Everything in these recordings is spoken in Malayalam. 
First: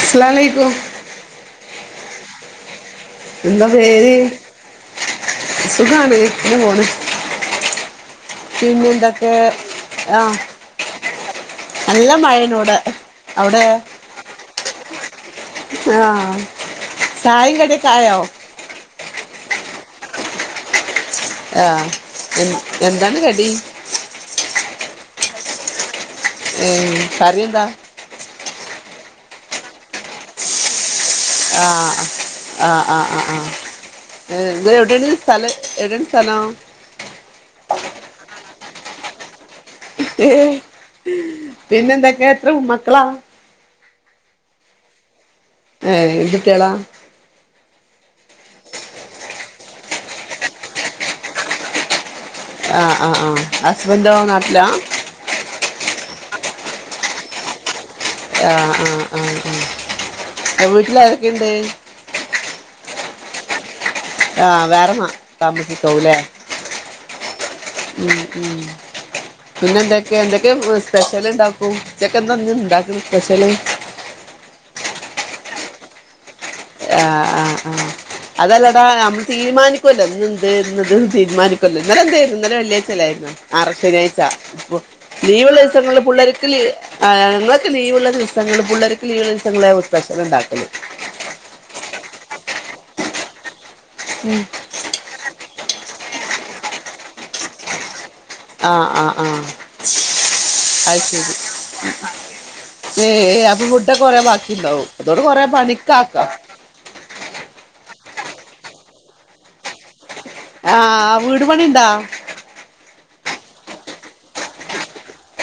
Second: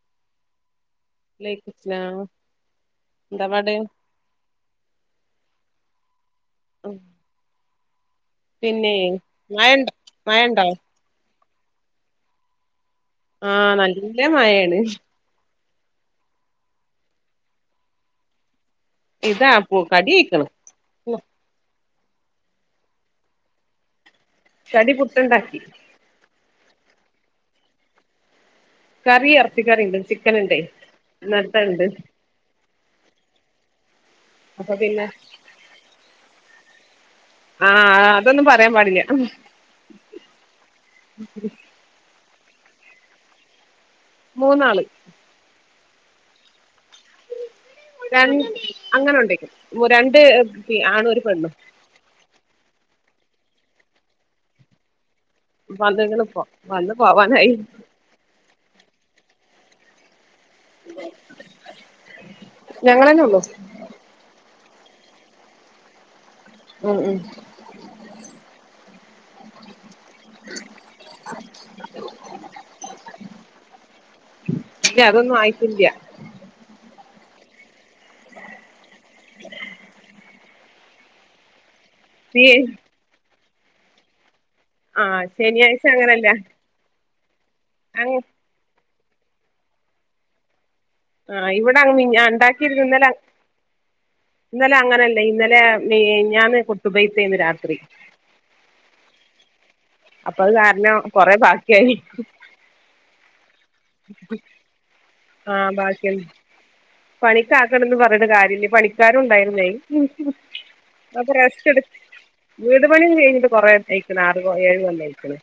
അസ്ലലാമു അലൈക്കും വലൈക്കും സലാം എന്താ പേര്? സുഖാണ് അങ്ങനെ പോണ് പിന്നെ എന്തൊക്കെ മഴണ്ടോ ആഹാ മഴണ്ടോ നല്ല മഴയാണ് ഇവടെ ആഹ് നല്ല മഴയാണ് ആഹ് ചായെം കടീം ക്കായോ? ഇതാപ്പു കടി ആയിക്ക്ണ് ആഹ് എ എന്താണ് കടി? കടി പുട്ടുണ്ടാക്കി ഏ കറി എന്താ? കറി ഇറച്ചിക്കറി ണ്ട്, ചിക്കൻ ണ്ടേ ആഹ ആഹാ ആഹാ ആഹാ ആഹാ ഇത് അപ്പൊ പിന്നെ എവിടേണ് സ്ഥല എവിടേണ് സ്ഥലം? ആഹാ അതൊന്നും പറയാൻ പാടില്ല ഏ പിന്നെ എന്തൊക്കെ, എത്ര മക്കളാ? മൂന്നാള് ഏ എന്ത് കുട്ട്യാളാ? രണ് അങ്ങനെ കൊണ്ടേയ്ക്ക രണ്ട് ആണ് ഒരു പെണ്ണും ആഹ് ആഹ് ആ ഹസ്ബന്റോ നാട്ടിലാ വന്ന്ക്ക്ണ് ഇപ്പൊ വന്ന് പോവാന് ആയി ആഹ ആഹ് ആഹ ആൻ്റെ വീട്ടിൽ ആരൊക്കെയുണ്ട്? ഞങ്ങളന്നെ ഉള്ളൂ ആഹ് വേറെന്ന താമസിക്കാവുംല്ലേ ഉം ഉം ഉം ഉം പിന്നെ എന്തൊക്കെയ എന്തൊക്കെ സ്പെഷ്യല് ഇണ്ടാക്കും? ഉച്ചക്ക് എന്താന്ന് ഇണ്ടാക്ക്ണ് സ്പെഷ്യല്? ഇല്ല അതൊന്നും ആയിട്ടില്ല്യ ആഹ് ആഹ് ആഹ് അതല്ലേടാ നമ്മൾ തീരുമാനിക്കുവല്ലോ ഇന്ന് ഇന്ത് ഇത് തീരുമാനിക്ക് ഇന്നലെന്തായിരുന്നു ഈ ഇന്നലെ വെള്ളിയാഴ്ചായിരുന്നു ആറ് ശനിയാഴ്ച ഇപ്പ ആഹ് ലീവുള്ള ശനിയാഴ്ച ദിവസങ്ങളില് അങ്ങനല്ല പുള്ളേരക്കില് ആഹ് ഞങ്ങക്ക് ലീവുള്ള അങ്ങ് ദിവസങ്ങള് പിള്ളേർക്ക് ലീവുള്ള ദിവസങ്ങളാ സ്പെഷ്യല് ഉണ്ടാക്കല് ആഹ് ഇവിടെ അങ് ഞാ ണ്ടാക്കി ഇന്നലെ ഉം ഇന്നലെ അങ്ങനെയല്ലേ ഇന്നലെ ഞാൻ കുത്തുബൈത്തേന്ന് രാത്രി ആഹാ ആഹാ ആഹാ അപ്പൊ അത് കാരണം കൊറെ ബാക്കിയായ് ഏ അത് ഫുഡ് കൊറേ ബാക്കി ണ്ടാവും അതോണ്ട് കൊറേ പണിക്ക് ആക്കാവും പണിക്കാക്കാണ് ണ്ട് ന്ന് പറഞ്ഞിട്ട് കാര്യംയില്ല പണിക്കാരും ണ്ടായിരുന്നേ ഉം ഉം ആഹ് അപ്പൊ വീട് റസ്റ്റ് പണിണ്ടാ എടുത് വീട് പണി കെഴിഞ്ഞിട്ട് കൊറെ ആയിക്ക്ണ് ആറ് ഏഴ് കൊല്ലായിക്ക്ണ്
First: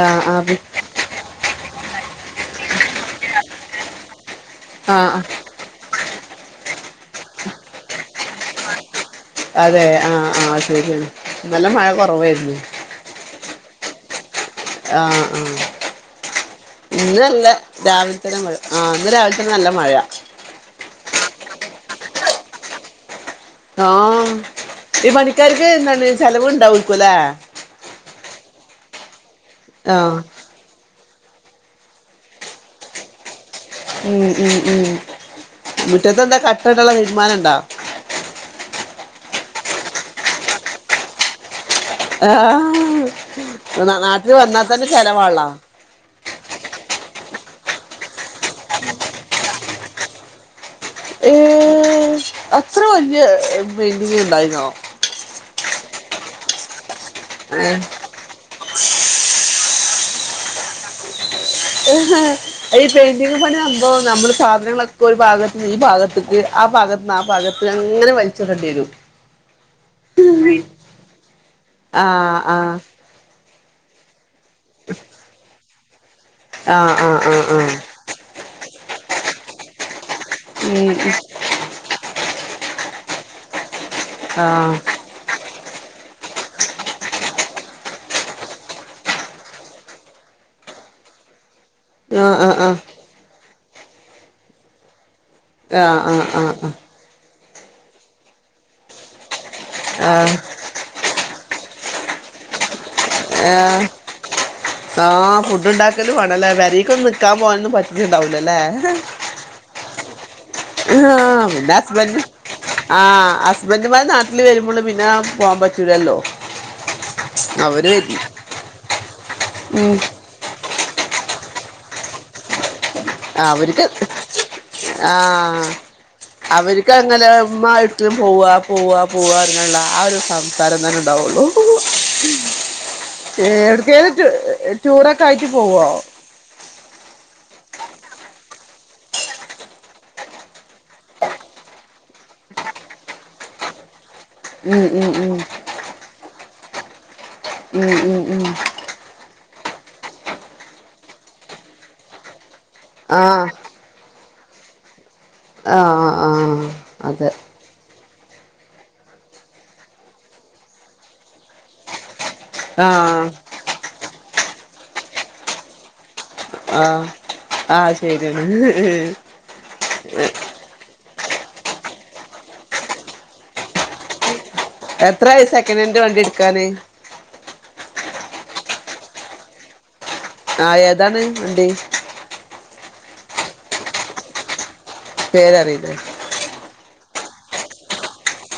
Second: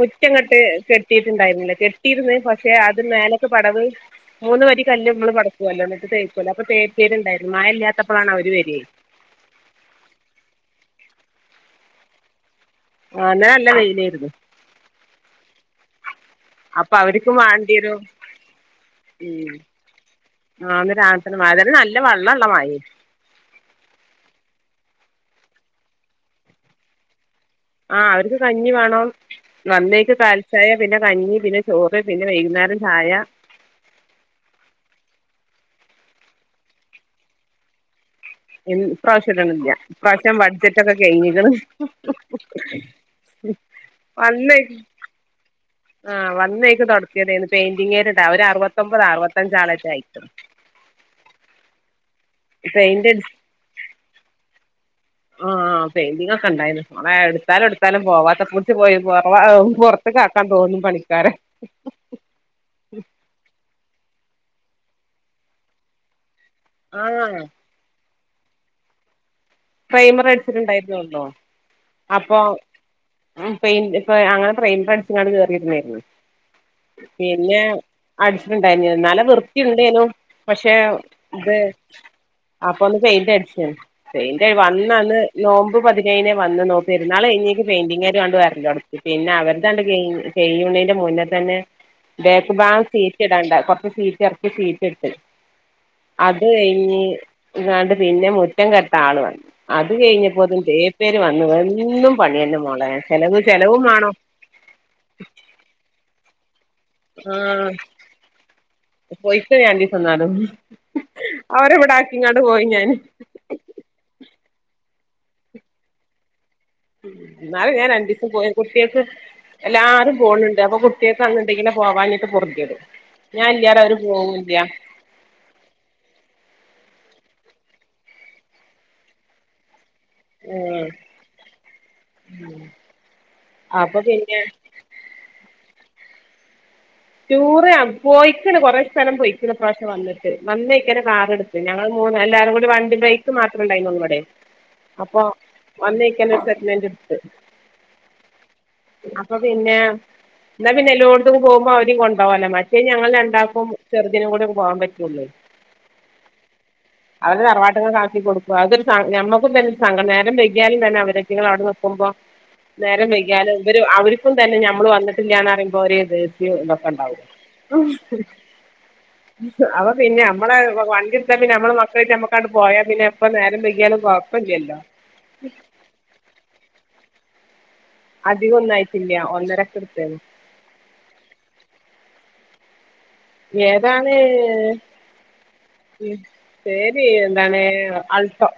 ആഹ് ഇങ്ങട്ട് ആഹ് കെട് കെട്ടിയിട്ടുണ്ടായിരുന്നില്ല കെട്ടിയിര്ന്ന് പക്ഷെ അത് മേലൊക്കെ പടവ് മൂന്ന് വരി കല്ല് ആഹ് നമ്മള് പട് മേലോട്ട തേയ്ക്കൊല്ലാ അപ്പൊ തേപ്പേരുണ്ടായിരുന്നു മഴ ഇല്ലാത്തപ്പോഴാണ് അവര് വര്യേ അതെ ആഹ ആഹ ശരിയാണ് ന്നലെ മഴ കൊറവായിരുന്ന്. ആഹാ ന്നലെ നല്ല വെയിലേര്ന്ന് ആഹ് ആഹ് അപ്പൊ ഇന്ന് അവര്ക്കും നല്ല വേണ്ടിയൊരു രാവിലത്തെന്നെ മഴ ആഹ് ന്ന് രാവിൽ തെന്നെ നല്ല മഴ ആഹ ന്ന് രാവ്ൽതെന്നെ മഴ ത് നല്ല വെള്ളള്ളമയീം ആഹ് ഈ പണിക്കാർക്ക് ന്തണ് ചെലവ്ണ്ടാവേക്കു ല്ലെ ആഹ അവർക്ക് കഞ്ഞി വേണം നന്നേക്ക് ആഹ് കാൽ ചായ പിന്നെ കഞ്ഞി പിന്നെ ചോറ് പിന്നെ വൈകുന്നേരം ചായ മ് മ് മ് മുറ്റത്തെ ന്താ കട്ടടാള്ള തീര്മാനം ണ്ടാ എൻ ഇപ്ര്രാവശ്യട്ണില്യ ഇപ്ര്രാവശ്യം ബട്ജറ്റൊക്കെ കഴിഞ്ഞിക്ണ് ആഹ നാട്ടില് വന്നാ വന്നേക്ക് തന്നെ ചെലവാണല്ലോ ആഹ് വന്നേയ്ക്ക് തൊട്ത്യതേനി പെയിന്റിങ്ങാര്ട്ടൊ അവര് അറുപത്തൊമ്പത് അറുപത്തഞ്ചാളറ്റെ അയ്ക്ണ് ഏഹ് അത്ര പെയിന്റ് അടി വല്യ പെയിന്റിംഗ് ണ്ടായിന്യോ ആഹ പൈന്റിങൊക്കെ ണ്ടായിര്ന്നു മോളെ എട്ത്താലും ഏഹ് ട്ത്താലും പോവാത്ത പോയി പൊർത്ത്ക്കാക്കാൻ തോന്നും പണിക്കാരെ ഈ പെയിന്റിംഗ് പണി സംഭവം നമ്മള് സാധനങ്ങളൊക്കെ ഒരു ഭാഗത്ത ഈ ഭാഗത്ത ആഹ ഭാഗത്ന്ന് ആ ആഹ് ഭാഗത് ങ്ങനെ വൽച്ടെണ്ടി വരും പ്രൈമർ അടിച്ചിട്ട്ണ്ടായിര്ന്നൊള്ളു ആ അപൊ ആ പൈന്റ് അങ്ങനെ പ്രൈമറട്ച്ങ്ങാണ്ട് കേറിര്ന്നേന്നു ആ ആ ആ പിന്നെ ആ അടിച്ചിട്ടുണ്ടായിര്ന്നില്ല ന്നാലും വൃത് ണ്ടേനും പഷെ ഉം ഉം ത് അപ്പൊ ന്ന് പെയിന്റ്ട്ച്ചാണ് ആ പെയിന്റ് വന്നന്ന് നോമ്പ് പതിനേയ്നേ വന്നെ നോപ്പ് പെര്ന്നാൾ കഴിഞ്ഞേക്ക് പെയിന്റിങ്ങാരാട് വര്ലൊട്ങ്ങി പിന്ന അവർതാണ്ട് കൈഞ്ഞി ഏഴുമണിന്റെ മുന്നെ തന്നെ ആ ആ ബേക്ക് ആ ആ ബാഗഗം സീറ്റ് ടാണ്ട കൊർച്ച സീറ്റെർക്കി സീറ്റ്ട്ട് ആ അത് കൈഞ്ഞി ങ്ങാണ്ട് പിന്നെ മുറ്റം കെട്ട ആൾ വന്ന് അത് ആ ആ കഴിഞ്ഞപ്പോത് തേപേര് വന്ന് എന്നും പണിയന്നെ മോളെ ചെലവ് ചെലവും ഏഹ് വേണം ആഹ് ഫു ണ്ടാക്കലു ആണ്ല്ലേ പെരീക്കൊന്ന് ന്ന്ക്കാൻ ആഹ് പോവാ പറ്റിട്ടുണ്ടാഉല്ലല്ലേ പോയിക്ക രണ്ടീസന്നാലും ആഹ പിന്നെസ്ബന്റും ഞാന് ആഹ് ബന്റ്മാര് നാട്ടില് വരുമ്പോള് പിന്നെ പോകാൻ പറ്റൂലല്ലോ ന്നാലെ ഞാൻ അവര് വരും രണ്ടീസം പോയ് കുട്യേക്ക് ഉം എല്ലാരും പോണ്ണ്ട് അപ്പൊ കു ട്ട്യേക്ക് എങ്ങട്ടെങ്കിലു പോവാഞ്ഞിട്ട് പൊർത്യേട് ഞാൻ ല്ലാതെ അവര് പോവൂല്ല്യ ആഹ് അവർക്ക് ങ്ങനെ മ്മായിട്ട് പോവാ പോവാ പോവാ ന്നുള്ള ആ ഒരു സംസാരം ഉം തന്നെ ണ്ടാവുള്ളൂ അപ്പൊ ഏട്ക്കേലൊക്കെ പിന്നെ ടൂറൊക്കായിട്ട് പോവോ ടൂറ് പോയിക്കണ് കൊറേ സ്ഥലം പോയിക്കണ ഇപ്രാവശ്യം വന്നിട്ട് വന്നൈക്ക്ന് കാറെട്ത്ത് ഞങ്ങൾ മൂന്ന് എല്ലാരും കൂടി വണ്ടി ബേക്ക് മാത്ര ണ്ടായിരുന്നൊള്ളുവെടെ ഉം ഉം അപ്പൊ ഉം വന്നേയ്ക്കന്നെ ഒരു സെക്കനെന്റ് ട്ത് മ് മ് മ് അപ്പൊ പിന്നെ ന്നാ പിന്നെ ല്ലോട്ത്തും പോകുമ്പോ അവരിം കൊണ്ടോാവല്ലോ മറ്റെ ല് ഞങ്ങൾ ആഹ് രണ്ടാക്കും ചെറ്തിനും കൂടി പോവാൻ പറ്റുള്ളൂ ആഹ് ആഹ് അതെ അവടെ തറവാട്ടിനേക്കാ ക്കി കൊട്ക്കും അതൊരു സ ഞമ്മക്കുംപിന്നെ ഒരു സങ്കടം തന്നെ നേരം വെക്യാലു തന്നെ അവരെറ്റിങ്ങള് അവിടെ ന്ന്ക്കുമ്പോ നേരം ആഹ് വെക്യാലു വര് അവർക്കും തന്നെ നമ്മള് വന്നിട്ടില്ലാന്ന്റിമ്പോ ഒര് ദേശ്യോ തൊക്കെ ആഹ് ണ്ടാവും ആഹ് ശരിയാണ് അപ പിന്നെ അമ്മളെ വണ്ടി പിന്നെ അമ്മളെ മക്കളായ്ട്ട മ്മക്കാട് പോയാ പിന്നെ എപ്പ നേരം ബെക്യാലും കൊയപ്പല്ലല്ലോ എത്രായി സെകനെൻഡ് വണ്ട്യേട്ക്കാന് അധികൊന്നായിട്ടില്ല ഒന്നരക്കെട്ത്തേന് ആഹ് ഏതാണ് വണ്ടി ഏതാണ് പേരറിയില്ലേ പേര് എന്താണ് അൾട്ടോ.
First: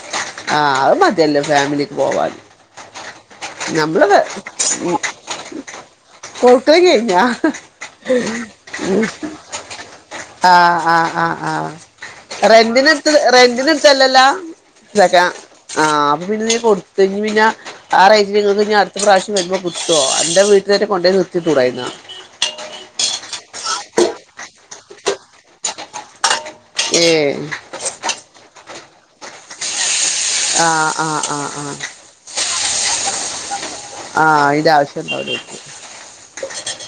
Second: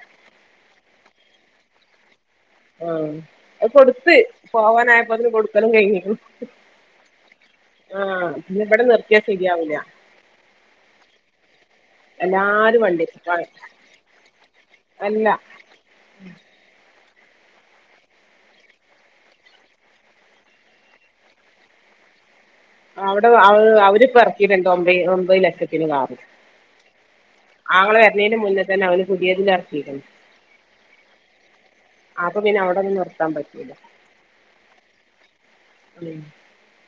ആഹ് അത് മതിയല്ലോ ഫാമിലിക്ക് പോവാന് ആഹ് അത് കൊടുത്ത് പോവാനായപ്പോത്തിന് കൊടുക്കലും കഴിഞ്ഞിക്ണ്- കൊടുക്കലുംകഴിഞ്ഞാ പിന്നെ ഇവിടെ നിർത്തിയാ ശരിയാവൂല ആഹ ആഹ് ആഹ് ആഹ് എല്ലാരും വണ്ടി റെൻണ്ടിനെടുത്ത് റെണ്ടിനടുത്ത തല്ലല്ലോ? ഇതക്കെ അല്ല [unintelligible] ആഹ് അപ്പ പിന്നെ കൊടുത്തഴിഞ്ഞാ പിന്നെ ആറേറ്റിൽ പിന്നെഅടുത്ത പ്രാവശ്യം വരുമ്പൊ കിട്ടോ അന്റെ വീട്ടി - രെ കൊണ്ടോയി നിർത്തി കൂടായിരുന്ന അവിടെ അവര്പ്പ ഇറക്കിട്ടുണ്ട് ഒമ്പത് ഒമ്പത് ലക്ഷത്തിന് കാറ് ഏ ആങ്ങള വരുന്നതിന് മുന്നേ തന്നെ അവന് പുതിയതിൽ ലെറക്കീക്ക്ണ് ആഹ് ആഹ് ആഹ് ആഹ് അപ്പൊ പിന്നെ അവിടെന്നും നിർത്താൻ പറ്റൂല ആഹ അയ്ന്റെ ആവശ്യന്നുല്ല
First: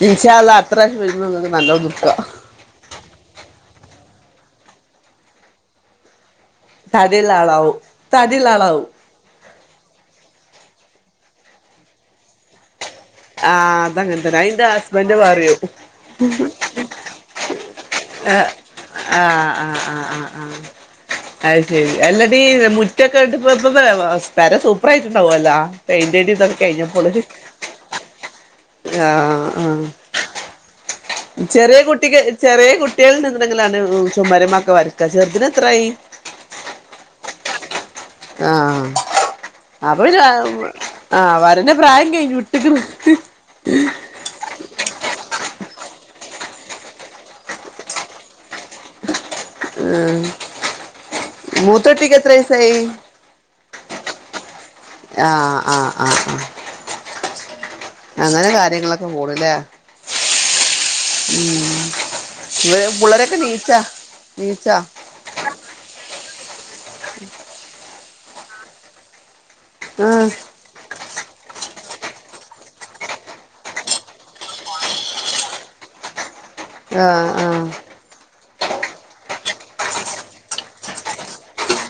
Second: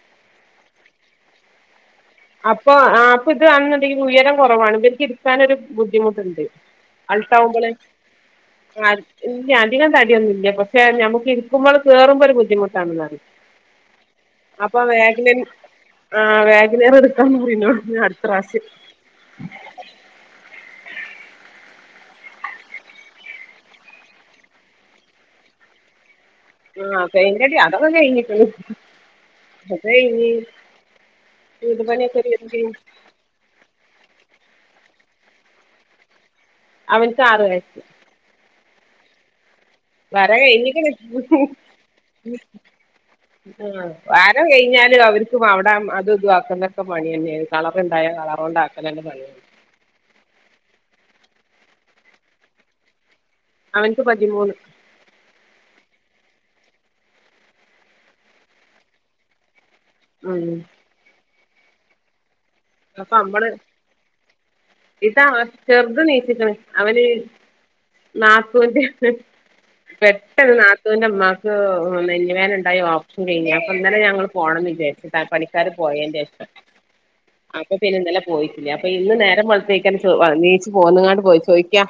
ഇൻഷാഅല്ലാഹ് അത്രഉള്ളതല്ലോനിക്കാ അപ്പൊ അപ്പൊ ഇതാന്നുണ്ടെങ്കിൽ ഉയരം കൊറവാണ് ഇവർക്ക് ഇരിക്കാനൊരു ബുദ്ധിമുട്ടുണ്ട്. തടിയുള്ള അൾട്ടാവുമ്പള് ആളാവും തടിയുള്ള ആളാവും ആ ഇല്ല അധികം തടിയൊന്നുല്ല പക്ഷെ നമക്ക് ഇരിക്കുമ്പോളും കേറുമ്പോ ഒരു ബുദ്ധിമുട്ടാണെന്ന് ആഹ് അതങ്ങതന്നെ അപ്പൊ അയ്ന്റെഹസ്ബൻന്റ് പറയും എടുക്കണോ അടുത്ത പ്രവശ്യം ആഹ് ആഹ് ആഹ് ആഹ് ആഹ് അ ശരി അല്ലാടി മുറ്റൊക്കെ ഇട്ട പ്പൊ പെര സൂപ്പർ ആയിട്ടുണ്ടാവുവല്ലോ പെയിന്റടിഇതൊക്കെ ആഹ് പെയിന്റടി അതൊക്കെ കഴിഞ്ഞിക്ക്ണ് ആഹ് ആഹ് ചെറിയ വീട് പണിയൊക്കെ കുട്ടിക്ക് ഒരുവിധം ചെറിയ കഴിഞ്ഞ് കുട്ടികള് ണ്ടങ്കിലാണ് ചുമര്മാക്കെ വരക്ക ചെറുതിന് എത്രായി? അവനിക്ക് ആറുവയസ്സ് ആഹ അപ്പൊ പിന്നെആ വര കഴിഞ്ഞിക്കണ് വരന്റെ പ്രായം കഴിഞ്ഞുവിട്ട്ക്ണ് ആ വര കഴിഞ്ഞാലുഅവർക്ക് അവിട അത് ഇതുവാക്കുന്നൊക്കെ പണി തന്നെയാണ് കളർണ്ടായൽ കളറോണ്ട് ആക്കല ന്നെ പണി ഉം മൂത്തട്ടിക്ക് എത്ര വയസ്സായി? അവനിക്ക് പതിമൂന്ന് ആഹ് ആഹ് ആഹ് ആഹ് അങ്ങനെ കാര്യങ്ങളൊക്കെ പോണ്ലേ? ഉ ഉ ഇവര് അപ്പൊ പിള്ളെരൊക്കെ നമ്മള് നീച്ചാ നീച്ചാ? ഇതാ ചെറുതെണീച്ച്ക്ക്ണ അവന് നാത്തൂന്റെ ആ പെട്ടെന്ന് നാത്തൂ ന്റെമാക്ക് നെഞ്ച് വേദന ണ്ടായി ഓപ്റഷൻ കഴിഞ്ഞ് അപ്പൊ ഇന്നലെ ഞങ്ങള് പോണംന്ന് വിചാരിച്ചതാ പണി പണിക്കാര് പോയേന്റെഷം ആഹ് അപ്പൊ പിന്നെ ഇന്നലെ പോയിറ്റില്ല അപ്പൊ ഇന്ന് നേരം വെളുത്തേക്കാ നീച്ചു പോന്നങ്ങാണ്ട് ചോയിക്കാ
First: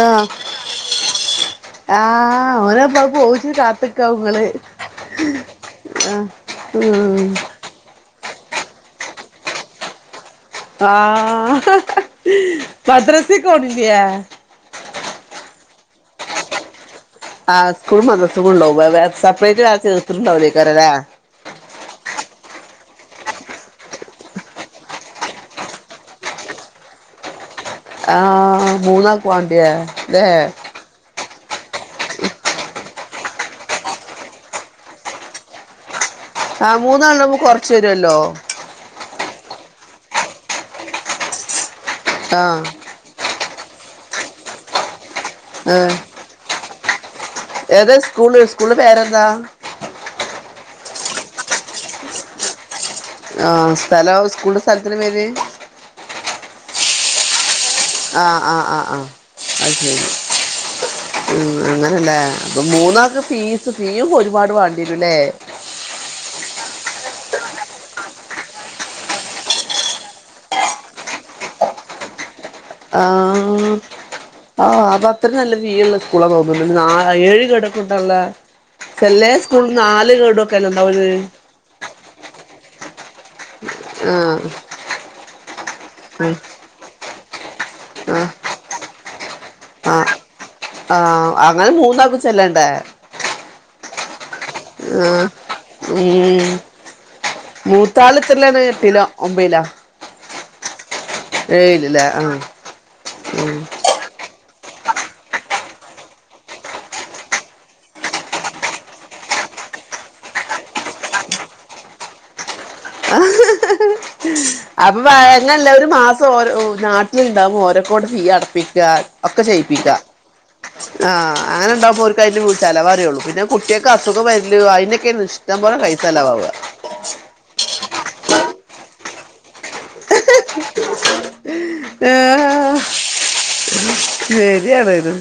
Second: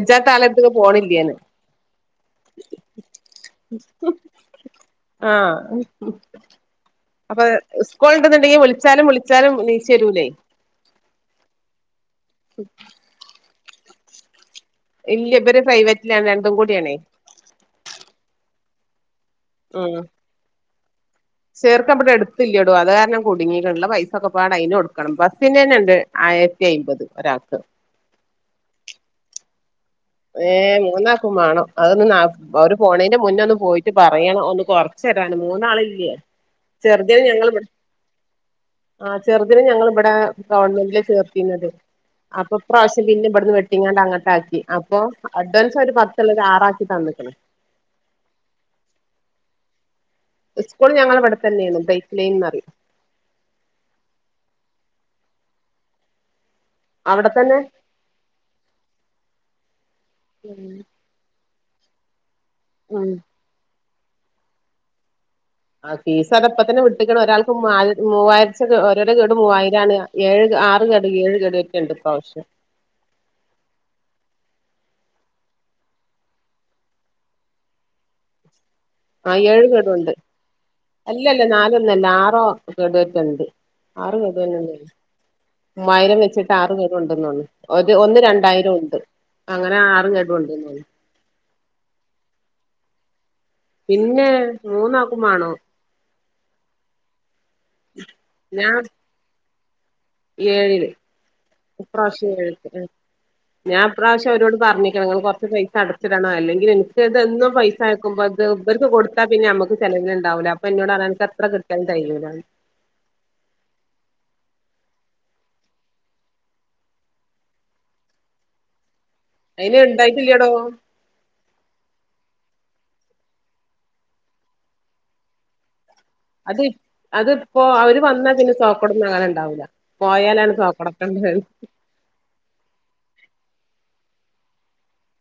ആ ആ [unintelligible] ആളര്‌ത്തേക്ക് പോണില്ലേന്ന് ആഹ് ഓനപ്പോ പോകുച്ചു കാത്ത് ക്കാ ഇങ്ങള് ആഹ് ആഹ് ഉം അപ്പൊ സ്കൂള് ഉണ്ടെന്നുണ്ടെങ്കിൽ വിളിച്ചാലും വിളിച്ചാലും ണീച്ച് വരൂല്ലേ? ആഹ മദ്രസിക്ക് പോണില്ല്യേ? ഇല്ല ഇവര് പ്രൈവറ്റിലാ രണ്ടും കൂടിയാണേ ആഹ സ്കൂൾ മദ്റസുണ്ടാകും സെപ്പറേറ്റ് വേറെ ചേർത്തിട്ടണ്ടാവില്ലേകാര [unintelligible] ല്ലെ? ചേർക്ക അവിടെ എടുത്തില്ലോടോ അത് കാരണം കുടുങ്ങി ഒള്ളെ പൈസൊക്കെ പാട അതിന് കൊടുക്കണം ബസിന് തന്നെയുണ്ട് ആയിരത്തി അയിമ്പത് ഒരാൾക്ക്- ആഹ് മൂന്നാൾക്ക് വാണ്ടിയാ ഏയ് മൂന്നാൾ- വേണം അതൊന്ന് അവര് പോണേന്റെ മുന്നെ ഒന്ന് പോയിട്ട് പറയണം ഒന്ന് കൊറച്ച് തരാന് മൂന്നാളില്ലേ ആ മൂന്നാളവുമ്പോ കൊറച്ചു തരുമല്ലോ ആ ചെറുതിനെ ഞങ്ങളിവിടെ ഗവൺമെന്റില് ചേർത്തിന്നത് അപ്പൊ ആഹ് ഇപ്രാവശ്യം- പിന്നെ ഇവിടുന്ന് വെട്ടിങ്ങാണ്ട് അങ്ങട്ടാക്കി അപ്പൊ അഡ്വാൻസ് ഏഹ് ഒരു പത്തുള്ളത് ആറാക്കി തന്ന് ഏതാ സ്കൂള് സ്കൂള് പേരെന്താ ഈ സ്കൂൾ ഞങ്ങളെ ഇവിടെ തന്നെയാണ് പൈപ്പ് ലൈൻന്ന് പറയും ആ സ്ഥലോ സ്കൂളിന്റെ സ്ഥലത്തിന്റെ പേര് അവിടെത്തന്നെ ആഹ് ആഹ് ആഹ് അത് ശരി ഉം ഉം അങ്ങനല്ലേ അപ്പൊ ഉം മൂന്നാക്ക് ഫീസ് ഫീയും ഒരുപാട് വേണ്ടിരുല്ലേ ആ ഫീസ്സൊക്കെ ഇപ്പ തന്നെ വിട്ടിക്കണ് ഒരാൾക്ക് മൂവായിര ഓരടെ ഗഡു മൂവായിരം ആണ് ഏഴ് ആറ് ഗഡു ഏഴ് ഒക്കെ ഒക്കെ ഉണ്ട് ഈപ്രാവവശ്യം ആഹ് ആ അത് അത്രയും നല്ല രീതിയുള്ള സ്കൂളാ തോന്നണ് ഏഴ് കിടക്കുണ്ടല്ല ചേലെ ആ സ്കൂൾ ഏഴ് നാല് ഗെടുയൊക്കെയല്ലേ ഒണ്ടാവാത് ഇന്നല്ല ആറോ ഗഡുയൊക്കെ ഉണ്ട് ആഹ് ആഹ് [unintelligible] ഒരു ഒന്ന് ആഹ് രണ്ടായിരം ഒണ്ട് അങ്ങനെ ആറും ഗെടും ഒണ്ട് ആ അങ്ങനെ മൂന്നാക്കും ചെല്ലണ്ടേ പിന്നെ ആ മൂന്നാക്കും വേണോ ഉം മൂത്താള് എത്രലിലാണ് ഞാൻ എട്ടിലോ ഒൻപതിലോ ഏഴില് ഏഴിലല്ലേ ഇപ്രാവശ്യം ആഹ് ഏഴില് ഉം ഞാൻ- ഇപ്രാവശ്യം അവരോട് പറഞ്ഞിക്കണ് നിങ്ങള് കൊറച്ച് പൈസ അടച്ചിടണം അല്ലെങ്കിൽ എനിക്ക് ഇത് എന്നും പൈസ അയക്കുമ്പോ അത് ഇവർക്ക് കൊടു- കൊടുത്ത പിന്നെ നമുക്ക് ചെലവിന് ഉണ്ടാവൂല അപ്പൊ എന്നോട് പറയും നിനക്ക് എത്ര കിട്ടിയാലും തെകയുലാ [unintelligible] അപ്പൊ വ എങ്ങനല്ല ഒരു മാസം ഓരോ നാട്ടിലുണ്ടാവുമ്പോ ഓനെകൊണ്ട്‌ ഫീ അടപ്പിക്കാ- ഒക്കെ അയിന് ചെയ്യിപ്പിക്കാം ഇണ്ടായിട്ടില്ലടോ ആ അങ്ങനെ ഉണ്ടാകുമ്പോൾ ഓര്ക്കു അതിന്റെ ചെലവറിയുള്ളൂ പിന്നെ കുട്ടിയൊക്കെ അസുഖം വരില് അതിനൊക്കെയ ഇഷ്ടം പോലെ പൈസ- അതീ- അതിപ്പോ അവര് വന്നാൽ പിന്നെ സോക്കോടന്നും നേരം ഉണ്ടാവൂല്ല പോയാലാണ് സോക്കോട് ഉണ്ടാവുന്നെ ആഹ് ശരിയാണത്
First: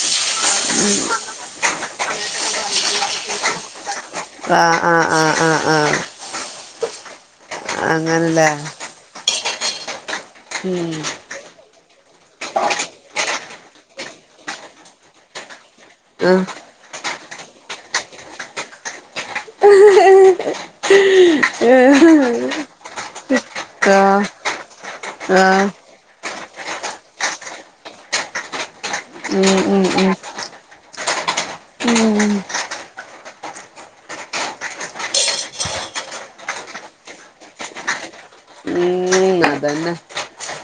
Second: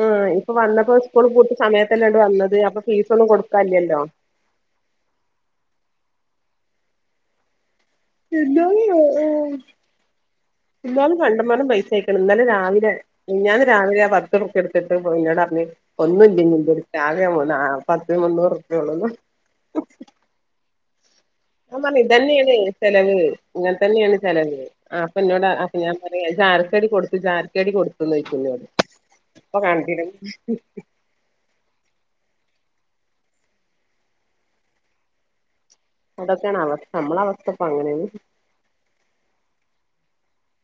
ആ ഇപ്പൊ വന്നപ്പോ സ്കൂളിൽ പൂട്ടിയ സമയത്തലാണ്ട് വന്നത് അപ്പൊ ഫീസൊന്നും കൊടുക്കലില്ലല്ലോ ആഹ് ആഹ് ആഹ് ആ ഹ് ആഹ് അങ്ങനല്ലേ ഇന്നാളി ഉം ഇന്നാളി കണ്ടമാനം പൈസ ആയി ഇന്നലെ രാവിലെ മിഞ്ഞാന്ന് രാവിലെ പത്ത് റുപ്യാ എടുത്തിട്ട് എന്നോട് പറഞ്ഞ് ഒന്നുയില്ല ആഹ് എനിക്ക് രാവിലെ പോന്നു ആ പത്ത് മുന്നൂറു പ്യ ഉള്ളൂന്ന് പറഞ്ഞു [unintelligible] അപ്പം പറഞ് ഇത് തന്നെയാണ് ചെലവ് ഇങ്ങനെ തന്നെയാണ് ആഹ് ചെലവ് അപ്പ എന്നോട് അ ആഹ് ഞാൻ ഇത് ആര്ക്കാടി കൊടുത്തു ആര് ക്കാടി കൊടുത്തത് എന്ന് ചോദിക്കും എന്നോട് അപ്പൊ ഉം ഉം കാണിച്ചു തരാം ഉം അവിടൊക്കെയാണ് അവസ്ഥ നമ്മളെ അവസ്ഥ ഇപ്പൊ അങ്ങനെയാണ് ഉം അത് തന്നെ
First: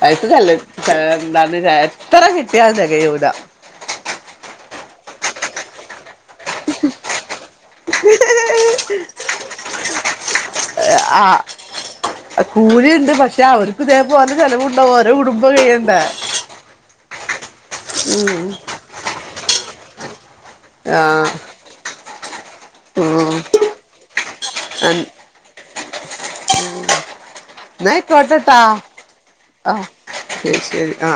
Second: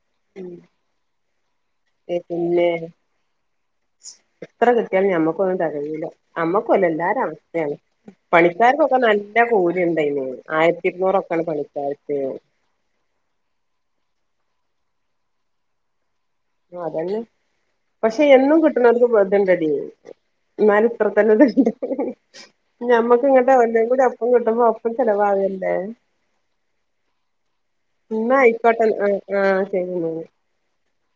അത് നല്ലത് എന്താ എത്ര കിട്ടിയാല് തെകയൂല ച് എത്ര കിട്ടിയാലും ഞമ്മക്കൊന്നും തെകയൂല നമ്മക്കല്ല എല്ലാരും അവസ്ഥയാണ് പണികാർക്കൊക്കെ നല്ല കൂലി ഉണ്ടായിന് ആയിരത്തി ഇരുന്നൂറൊക്കെയാണ് ആഹ് പണിക്കാരക് കൂലിയുണ്ട് പക്ഷെ അവർക്ക് ഇതേപോലെ ചെലവുണ്ടാവും ഓര കുടുംബ കഴിയണ്ടേ ആ അതന്നെ പക്ഷെ എന്നും കിട്ടണലോക് [unintelligible] ന്നാല് ആഹ് ഇത്രത്തന്നെ [unintelligible] ഞമ്മക്ക് ഉം ഇങ്ങട്ട് ഒന്നും കൂടി ഒപ്പം കിട്ടുമ്പോ ഒപ്പം എന്നാ ചെലവാകല്ലേ, ആയിക്കോട്ടെട്ടാ ഇന്നായിക്കോട്ടെ ആഹ് ശരിന്നാ ശരി ആ